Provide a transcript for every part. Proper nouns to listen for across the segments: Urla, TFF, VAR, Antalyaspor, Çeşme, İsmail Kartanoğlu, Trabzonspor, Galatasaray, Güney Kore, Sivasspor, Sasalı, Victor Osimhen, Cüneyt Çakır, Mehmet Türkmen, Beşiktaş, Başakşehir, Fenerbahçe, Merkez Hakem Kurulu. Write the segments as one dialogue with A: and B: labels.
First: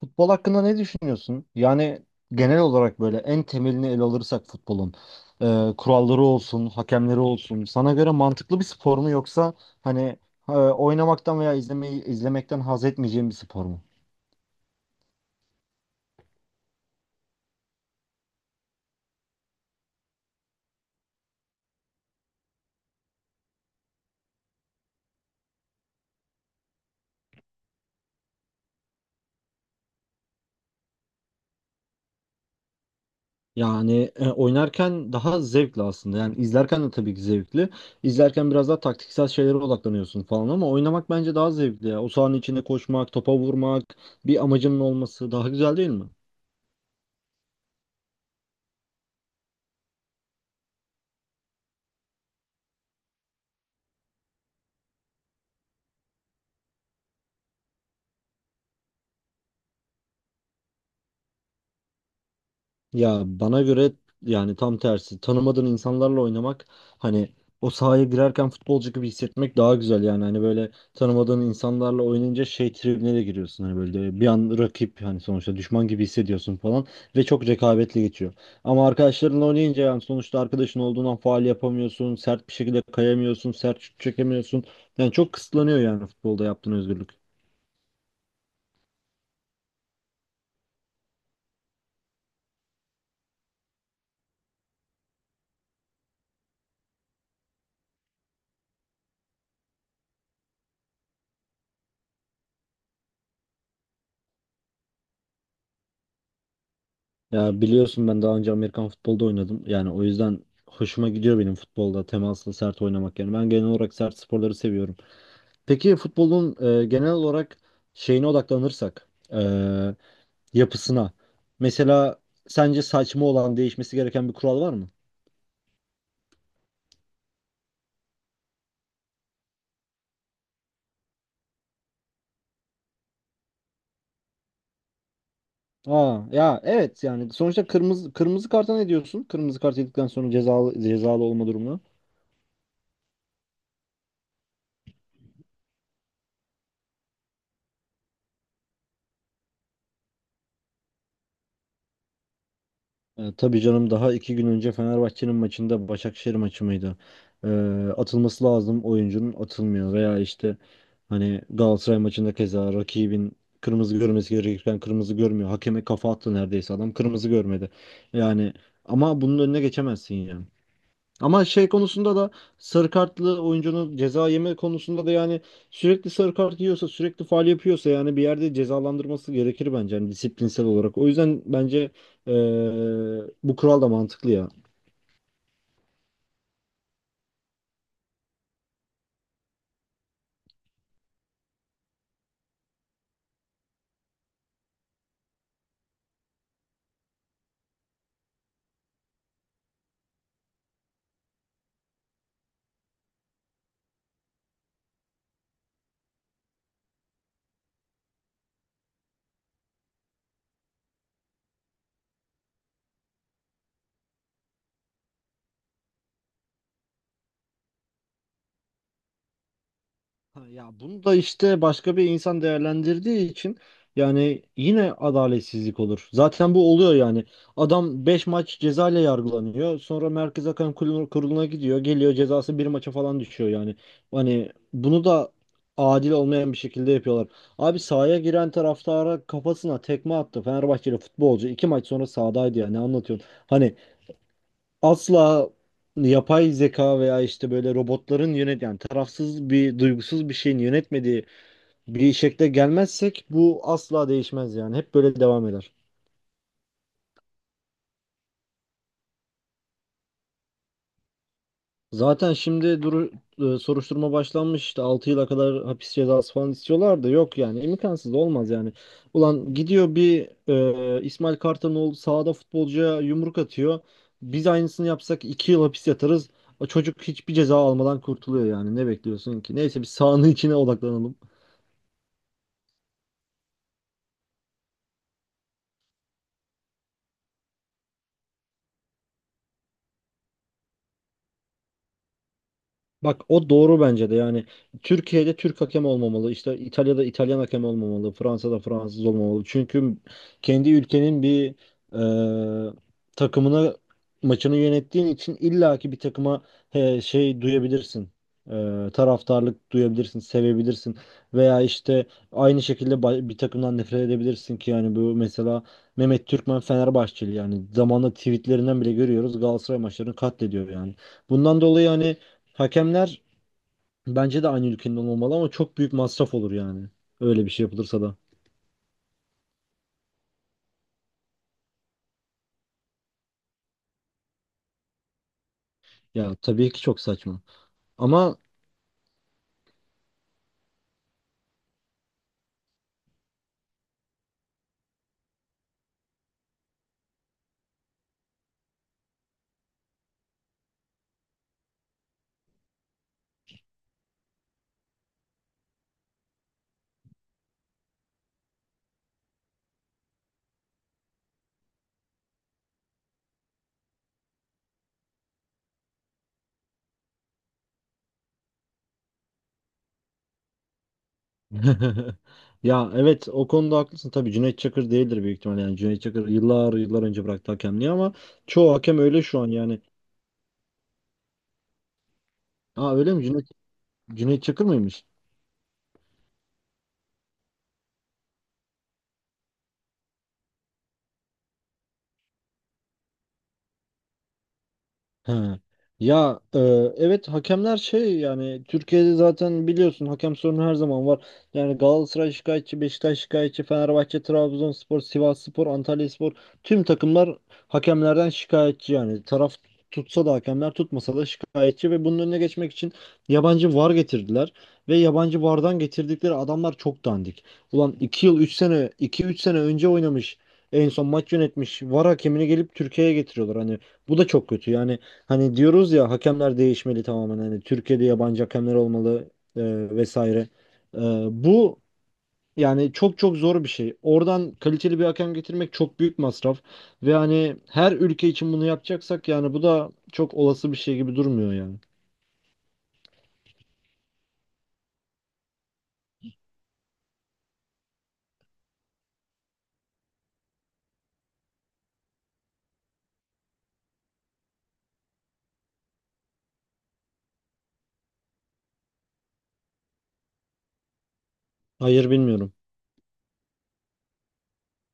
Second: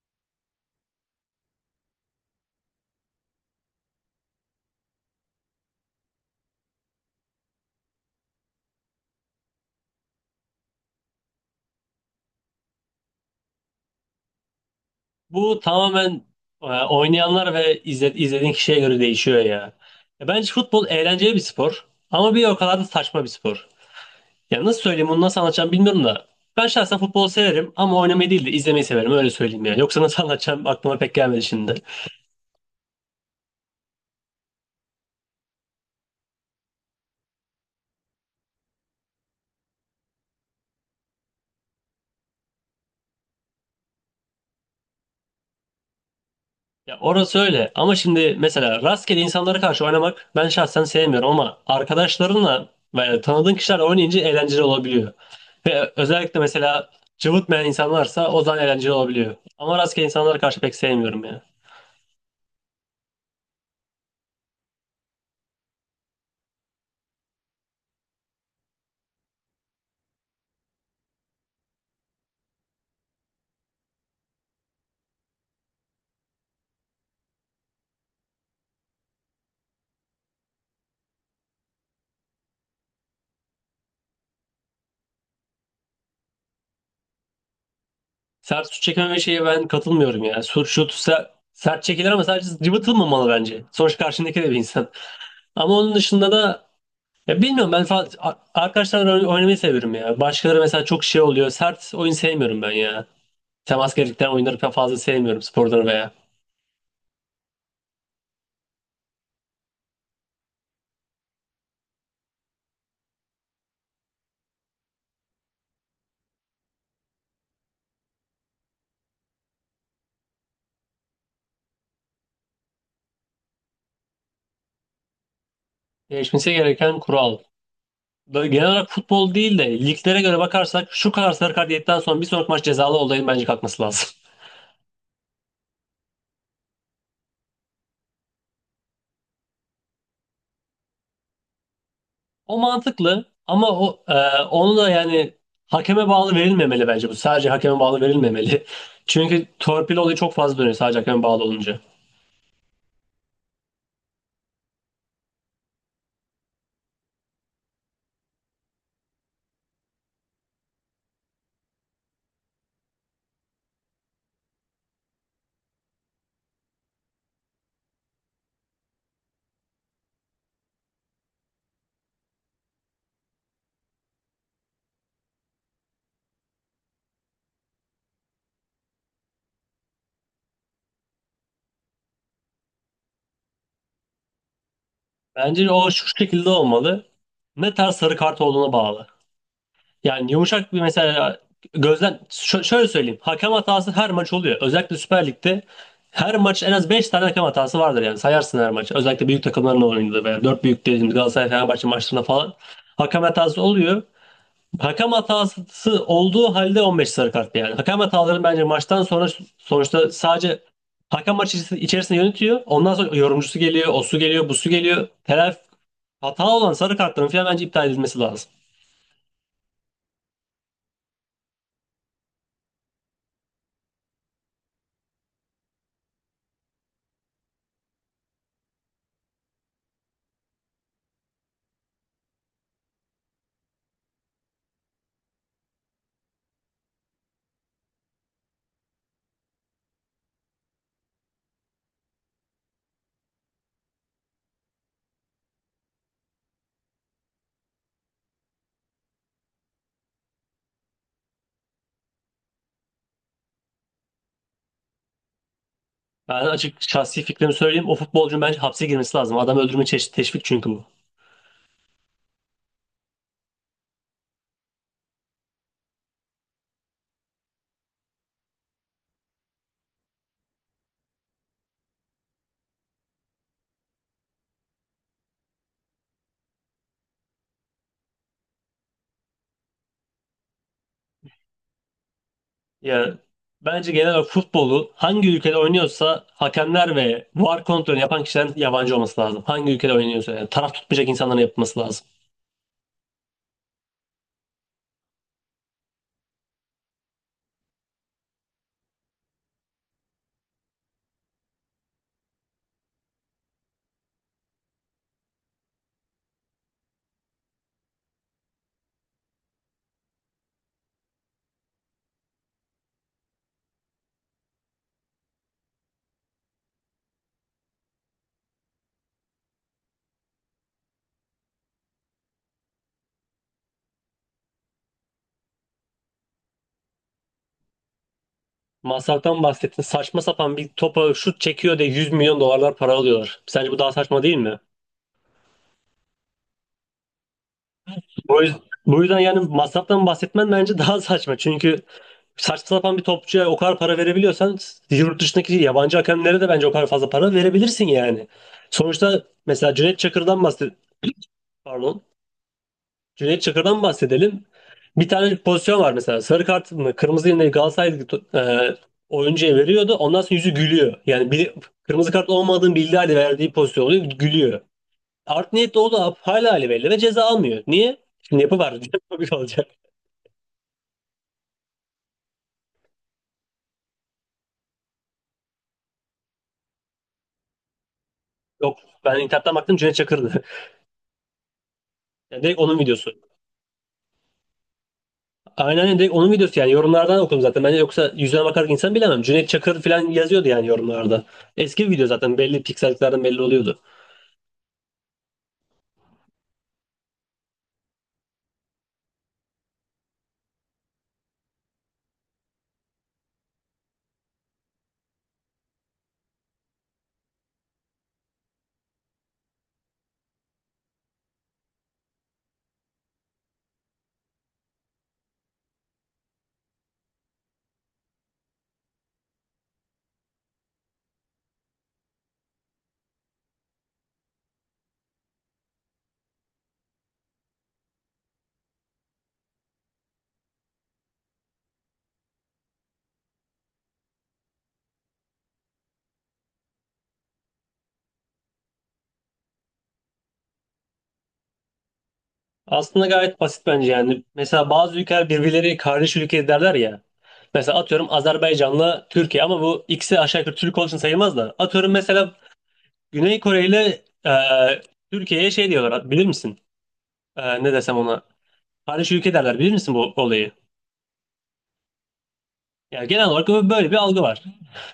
A: Futbol hakkında ne düşünüyorsun? Yani genel olarak böyle en temelini ele alırsak futbolun kuralları olsun, hakemleri olsun. Sana göre mantıklı bir spor mu, yoksa hani oynamaktan veya izlemekten haz etmeyeceğim bir spor mu?
B: Bu tamamen oynayanlar ve izlediğin kişiye göre değişiyor ya. Bence futbol eğlenceli bir spor ama bir o kadar da saçma bir spor. Ya nasıl söyleyeyim bunu nasıl anlatacağım bilmiyorum da. Ben şahsen futbolu severim ama oynamayı değil de izlemeyi severim öyle söyleyeyim ya. Yoksa nasıl anlatacağım aklıma pek gelmedi şimdi.
A: Yani oynarken daha zevkli aslında. Yani izlerken de tabii ki zevkli. İzlerken biraz daha taktiksel şeylere odaklanıyorsun falan, ama oynamak bence daha zevkli, ya. O sahanın içinde koşmak, topa vurmak, bir amacının olması daha güzel değil mi?
B: Ya orası öyle ama şimdi mesela rastgele insanlara karşı oynamak ben şahsen sevmiyorum ama arkadaşlarınla ve tanıdığın kişilerle oynayınca eğlenceli olabiliyor. Ve özellikle mesela cıvıtmayan insanlarsa o zaman eğlenceli olabiliyor. Ama rastgele insanlara karşı pek sevmiyorum ya.
A: Ya bana göre yani tam tersi. Tanımadığın insanlarla oynamak, hani o sahaya girerken futbolcu gibi hissetmek daha güzel yani. Hani böyle tanımadığın insanlarla oynayınca şey tribine de giriyorsun. Hani böyle bir an rakip, hani sonuçta düşman gibi hissediyorsun falan ve çok rekabetli geçiyor. Ama arkadaşlarınla oynayınca yani sonuçta arkadaşın olduğundan faal yapamıyorsun, sert bir şekilde kayamıyorsun, sert şut çekemiyorsun. Yani çok kısıtlanıyor yani futbolda yaptığın özgürlük.
B: Sert şut çekmeme şeye ben katılmıyorum ya. Sert çekilir ama sadece cıvıtılmamalı bence. Sonuçta karşındaki de bir insan. Ama onun dışında da ya bilmiyorum ben arkadaşlarla oynamayı seviyorum ya. Başkaları mesela çok şey oluyor. Sert oyun sevmiyorum ben ya. Temas gerektiren oyunları pek fazla sevmiyorum sporları veya.
A: Ya biliyorsun, ben daha önce Amerikan futbolda oynadım. Yani o yüzden hoşuma gidiyor benim futbolda temaslı sert oynamak. Yani ben genel olarak sert sporları seviyorum. Peki futbolun genel olarak şeyine odaklanırsak, yapısına. Mesela sence saçma olan, değişmesi gereken bir kural var mı?
B: Değişmesi gereken kural. Böyle genel olarak futbol değil de liglere göre bakarsak şu kadar sarı kart yedikten sonra bir sonraki maç cezalı olayın bence kalkması lazım.
A: Aa, ya evet, yani sonuçta kırmızı karta ne diyorsun? Kırmızı kart yedikten sonra cezalı olma durumu.
B: O mantıklı ama o onu da yani hakeme bağlı verilmemeli bence bu. Sadece hakeme bağlı verilmemeli. Çünkü torpil olayı çok fazla dönüyor sadece hakeme bağlı olunca.
A: E, tabii canım, daha iki gün önce Fenerbahçe'nin maçında, Başakşehir maçı mıydı? E, atılması lazım oyuncunun, atılmıyor; veya işte hani Galatasaray maçında keza rakibin kırmızı görmesi gerekirken kırmızı görmüyor. Hakeme kafa attı neredeyse adam, kırmızı görmedi. Yani ama bunun önüne geçemezsin ya. Ama şey konusunda da, sarı kartlı oyuncunun ceza yeme konusunda da yani, sürekli sarı kart yiyorsa, sürekli faul yapıyorsa yani bir yerde cezalandırması gerekir bence, yani disiplinsel olarak. O yüzden bence eee, bu kural da mantıklı ya.
B: Bence o şu şekilde olmalı. Ne tarz sarı kart olduğuna bağlı. Yani yumuşak bir mesela gözlem şöyle söyleyeyim. Hakem hatası her maç oluyor. Özellikle Süper Lig'de her maç en az 5 tane hakem hatası vardır yani. Sayarsın her maç. Özellikle büyük takımların oynadığı veya 4 büyük dediğimiz Galatasaray Fenerbahçe maçlarında falan hakem hatası oluyor. Hakem hatası olduğu halde 15 sarı kart yani. Hakem hataları bence maçtan sonra sonuçta sadece hakem maç içerisinde yönetiyor. Ondan sonra yorumcusu geliyor, o su geliyor, bu su geliyor. Telafi hata olan sarı kartların falan bence iptal edilmesi lazım.
A: Ha, ya bunu da işte başka bir insan değerlendirdiği için yani yine adaletsizlik olur. Zaten bu oluyor yani. Adam 5 maç ceza ile yargılanıyor. Sonra Merkez Hakem Kurulu'na gidiyor. Geliyor cezası bir maça falan düşüyor yani. Hani bunu da adil olmayan bir şekilde yapıyorlar. Abi sahaya giren taraftara, kafasına tekme attı. Fenerbahçeli futbolcu 2 maç sonra sahadaydı ya. Ne anlatıyorsun? Hani asla yapay zeka veya işte böyle robotların yani tarafsız bir, duygusuz bir şeyin yönetmediği bir şekle gelmezsek bu asla değişmez yani. Hep böyle devam eder.
B: Ben açık şahsi fikrimi söyleyeyim. O futbolcunun bence hapse girmesi lazım. Adam öldürme çeşit teşvik çünkü bu.
A: Zaten şimdi soruşturma başlanmış, işte 6 yıla kadar hapis cezası falan istiyorlar da, yok yani, imkansız olmaz yani. Ulan gidiyor bir İsmail Kartanoğlu sahada futbolcuya yumruk atıyor. Biz aynısını yapsak 2 yıl hapis yatarız. O çocuk hiçbir ceza almadan kurtuluyor, yani ne bekliyorsun ki? Neyse, bir sahanın içine odaklanalım.
B: Ya bence genel olarak futbolu hangi ülkede oynuyorsa hakemler ve VAR kontrolünü yapan kişilerin yabancı olması lazım. Hangi ülkede oynuyorsa yani taraf tutmayacak insanların yapması lazım.
A: Bak, o doğru bence de. Yani Türkiye'de Türk hakem olmamalı, işte İtalya'da İtalyan hakem olmamalı, Fransa'da Fransız olmamalı. Çünkü kendi ülkenin bir e, takımına maçını yönettiğin için illaki bir takıma he, şey duyabilirsin. Taraftarlık duyabilirsin, sevebilirsin, veya işte aynı şekilde bir takımdan nefret edebilirsin ki, yani bu mesela Mehmet Türkmen Fenerbahçeli, yani zamanla tweetlerinden bile görüyoruz, Galatasaray maçlarını katlediyor yani. Bundan dolayı hani hakemler bence de aynı ülkenin olmalı, ama çok büyük masraf olur yani. Öyle bir şey yapılırsa da.
B: Masraftan bahsettin. Saçma sapan bir topa şut çekiyor diye 100 milyon dolarlar para alıyorlar. Sence bu daha saçma değil mi?
A: Ya tabii ki çok saçma. Ama
B: Bu yüzden, bu yüzden yani masraftan bahsetmen bence daha saçma. Çünkü saçma sapan bir topçuya o kadar para verebiliyorsan yurt dışındaki yabancı hakemlere de bence o kadar fazla para verebilirsin yani. Sonuçta mesela Cüneyt Çakır'dan bahset pardon. Cüneyt Çakır'dan bahsedelim. Bir tane pozisyon var mesela. Sarı kart mı kırmızı yine Galatasaray e, oyuncuya veriyordu. Ondan sonra yüzü gülüyor. Yani bir, kırmızı kart olmadığını bildiği halde verdiği pozisyon oluyor. Gülüyor. Art niyetli o da hala hali belli ve ceza almıyor. Niye? Şimdi yapı var. Yapı bir olacak.
A: ya evet, o konuda haklısın. Tabii Cüneyt Çakır değildir büyük ihtimalle. Yani Cüneyt Çakır yıllar yıllar önce bıraktı hakemliği, ama çoğu
B: Yok,
A: hakem
B: ben
A: öyle şu an
B: internetten baktım
A: yani.
B: Cüneyt Çakır'dı. Yani direkt onun
A: Aa,
B: videosu.
A: öyle mi? Cüneyt Çakır mıymış?
B: Aynen öyle. Direkt onun videosu yani yorumlardan okudum zaten. Bence yoksa yüzüne bakarak insan bilemem. Cüneyt Çakır falan yazıyordu yani yorumlarda. Eski bir video zaten belli pikselliklerden belli oluyordu.
A: He. Ya, evet hakemler şey, yani Türkiye'de zaten biliyorsun, hakem sorunu her zaman var. Yani Galatasaray şikayetçi, Beşiktaş şikayetçi, Fenerbahçe, Trabzonspor, Sivasspor, Antalyaspor, tüm takımlar hakemlerden şikayetçi yani. Taraf tutsa da hakemler, tutmasa da şikayetçi; ve bunun önüne geçmek için yabancı VAR getirdiler, ve yabancı VAR'dan getirdikleri adamlar çok dandik. Ulan, iki üç sene önce oynamış, en son maç yönetmiş VAR hakemini gelip Türkiye'ye getiriyorlar, hani bu da çok kötü yani. Hani diyoruz ya, hakemler değişmeli tamamen. Hani Türkiye'de yabancı hakemler olmalı, e, vesaire. E, bu yani çok çok zor bir şey. Oradan kaliteli bir hakem getirmek çok büyük masraf. Ve hani her ülke için bunu yapacaksak, yani bu da çok olası bir şey gibi durmuyor yani.
B: Aslında gayet basit bence yani. Mesela bazı ülkeler birbirleri kardeş ülke derler ya. Mesela atıyorum Azerbaycan'la Türkiye ama bu ikisi aşağı yukarı Türk olduğu için sayılmaz da. Atıyorum mesela Güney Kore ile Türkiye'ye şey diyorlar bilir misin? Ne desem ona? Kardeş ülke derler bilir misin bu olayı?
A: Hayır, bilmiyorum.
B: Yani genel olarak böyle bir algı var.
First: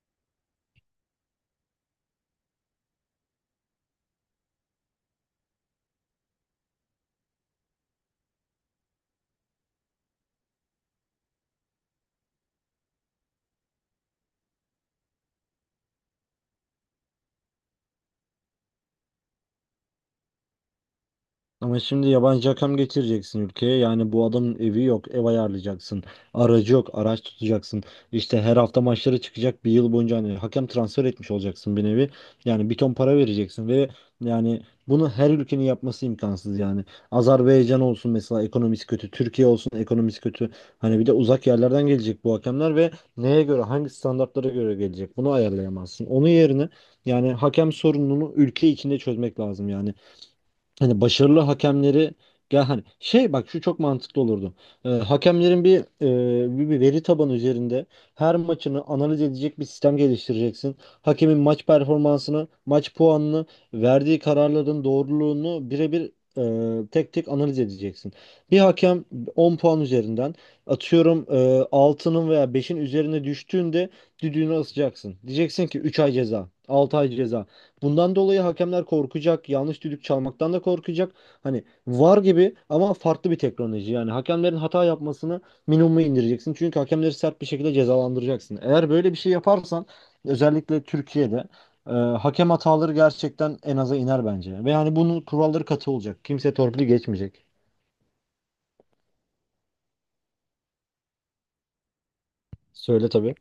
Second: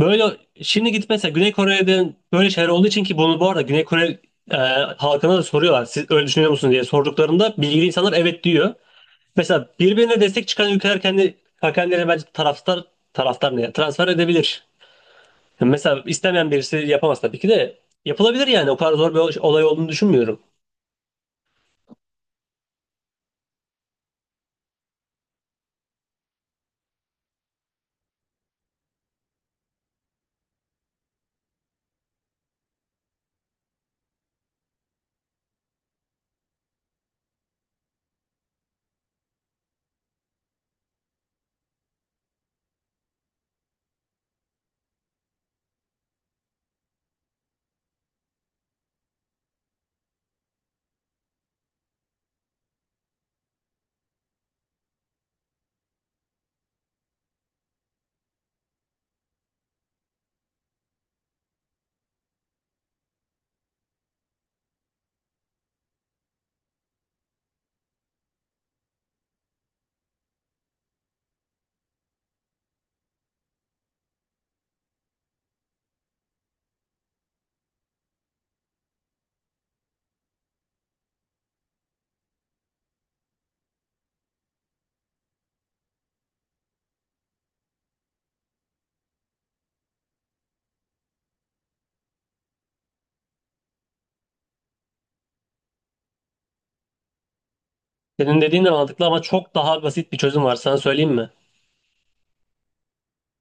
B: Böyle şimdi gidip mesela Güney Kore'den böyle şeyler olduğu için ki bunu bu arada Güney Kore e, halkına da soruyorlar. Siz öyle düşünüyor musunuz diye sorduklarında bilgili insanlar evet diyor. Mesela birbirine destek çıkan ülkeler kendi kendilerine bence taraftar taraftar ne ya? Transfer edebilir. Yani mesela istemeyen birisi yapamaz tabii ki de yapılabilir yani. O kadar zor bir olay olduğunu düşünmüyorum.
A: Ama şimdi yabancı hakem getireceksin ülkeye. Yani bu adamın evi yok, ev ayarlayacaksın. Aracı yok, araç tutacaksın. İşte her hafta maçlara çıkacak bir yıl boyunca, hani hakem transfer etmiş olacaksın bir nevi. Yani bir ton para vereceksin, ve yani bunu her ülkenin yapması imkansız yani. Azerbaycan olsun mesela, ekonomisi kötü; Türkiye olsun, ekonomisi kötü. Hani bir de uzak yerlerden gelecek bu hakemler, ve neye göre, hangi standartlara göre gelecek? Bunu ayarlayamazsın. Onun yerine yani hakem sorununu ülke içinde çözmek lazım yani. Hani başarılı hakemleri, ya hani şey, bak şu çok mantıklı olurdu. Hakemlerin bir, e, bir bir veri tabanı üzerinde her maçını analiz edecek bir sistem geliştireceksin. Hakemin maç performansını, maç puanını, verdiği kararların doğruluğunu birebir, tek tek analiz edeceksin. Bir hakem 10 puan üzerinden atıyorum 6'nın veya beşin üzerine düştüğünde düdüğünü asacaksın. Diyeceksin ki 3 ay ceza, 6 ay ceza. Bundan dolayı hakemler korkacak, yanlış düdük çalmaktan da korkacak. Hani VAR gibi, ama farklı bir teknoloji. Yani hakemlerin hata yapmasını minimuma indireceksin. Çünkü hakemleri sert bir şekilde cezalandıracaksın. Eğer böyle bir şey yaparsan, özellikle Türkiye'de hakem hataları gerçekten en aza iner bence. Ve yani bunun kuralları katı olacak. Kimse torpili geçmeyecek.
B: Senin dediğin de mantıklı ama çok daha basit bir çözüm var. Sana söyleyeyim mi?
A: Söyle tabii.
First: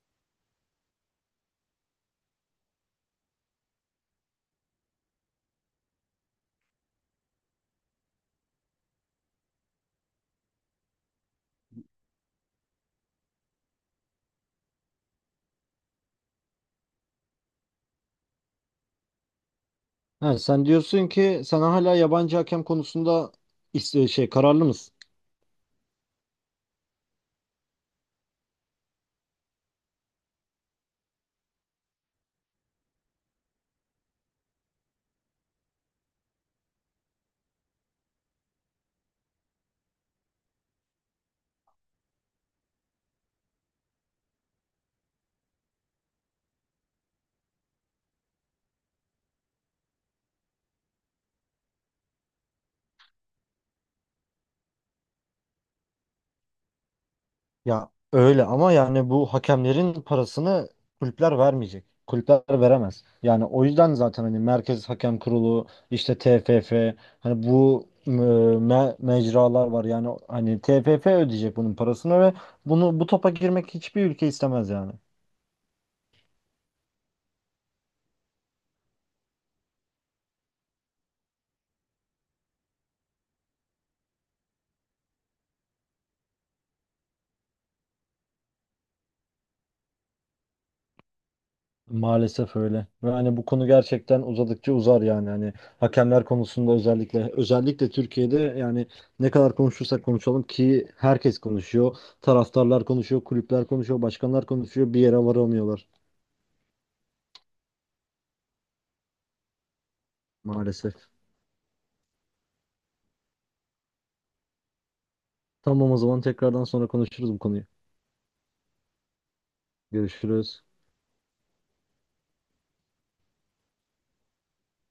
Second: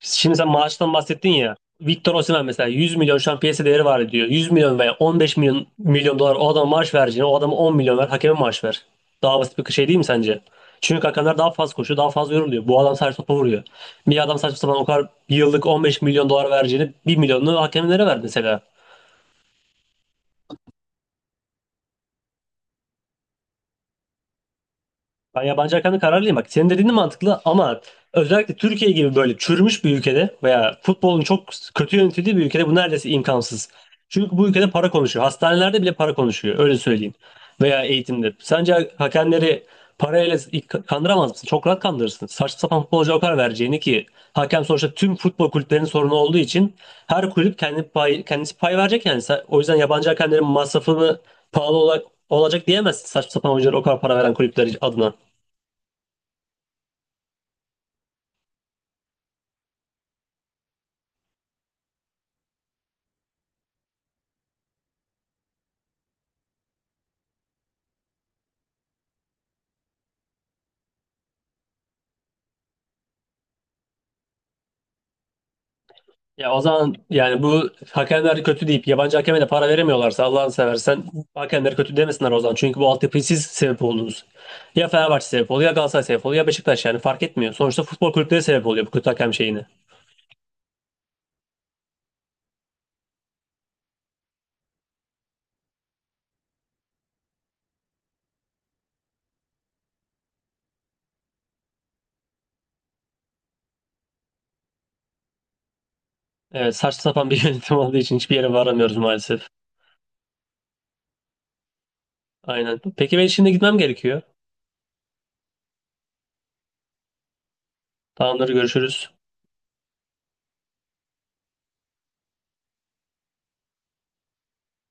B: Şimdi sen maaştan bahsettin ya. Victor Osimhen mesela 100 milyon şu an piyasa değeri var diyor. 100 milyon veya 15 milyon dolar o adama maaş vereceğine o adama 10 milyon ver hakeme maaş ver. Daha basit bir şey değil mi sence? Çünkü hakemler daha fazla koşuyor, daha fazla yoruluyor. Bu adam sadece topa vuruyor. Bir adam saçma sapan o kadar yıllık 15 milyon dolar vereceğini 1 milyonunu hakemlere ver mesela.
A: Ha, sen diyorsun ki, sen hala yabancı hakem konusunda şey, kararlı mısın?
B: Ben yabancı hakkında kararlıyım. Bak senin dediğin de mantıklı ama özellikle Türkiye gibi böyle çürümüş bir ülkede veya futbolun çok kötü yönetildiği bir ülkede bu neredeyse imkansız. Çünkü bu ülkede para konuşuyor. Hastanelerde bile para konuşuyor. Öyle söyleyeyim. Veya eğitimde. Sence hakemleri parayla kandıramaz mısın? Çok rahat kandırırsın. Saçma sapan futbolcuya o kadar vereceğini ki hakem sonuçta tüm futbol kulüplerinin sorunu olduğu için her kulüp kendi pay, kendisi pay verecek yani. O yüzden yabancı hakemlerin masrafını pahalı olarak olacak diyemezsin saçma sapan oyunculara o kadar para veren kulüpler adına.
A: Ya öyle, ama yani bu hakemlerin parasını kulüpler vermeyecek. Kulüpler veremez. Yani o yüzden zaten hani Merkez Hakem Kurulu, işte TFF, hani bu mecralar var. Yani hani TFF ödeyecek bunun parasını, ve bunu, bu topa girmek hiçbir ülke istemez yani.
B: Ya o zaman yani bu hakemler kötü deyip yabancı hakeme de para veremiyorlarsa Allah'ını seversen hakemleri kötü demesinler o zaman. Çünkü bu altyapıyı siz sebep oldunuz. Ya Fenerbahçe sebep oluyor, ya Galatasaray sebep oluyor, ya Beşiktaş yani fark etmiyor. Sonuçta futbol kulüpleri sebep oluyor bu kötü hakem şeyini.
A: Maalesef öyle. Ve hani bu konu gerçekten uzadıkça uzar yani. Hani hakemler konusunda özellikle Türkiye'de yani, ne kadar konuşursak konuşalım ki herkes konuşuyor. Taraftarlar konuşuyor, kulüpler konuşuyor, başkanlar konuşuyor. Bir yere varamıyorlar
B: Evet, saçma sapan bir yönetim olduğu için hiçbir yere varamıyoruz maalesef.
A: maalesef.
B: Aynen. Peki ben şimdi gitmem gerekiyor.
A: Tamam, o zaman tekrardan sonra konuşuruz bu konuyu.
B: Tamamdır, görüşürüz.
A: Görüşürüz.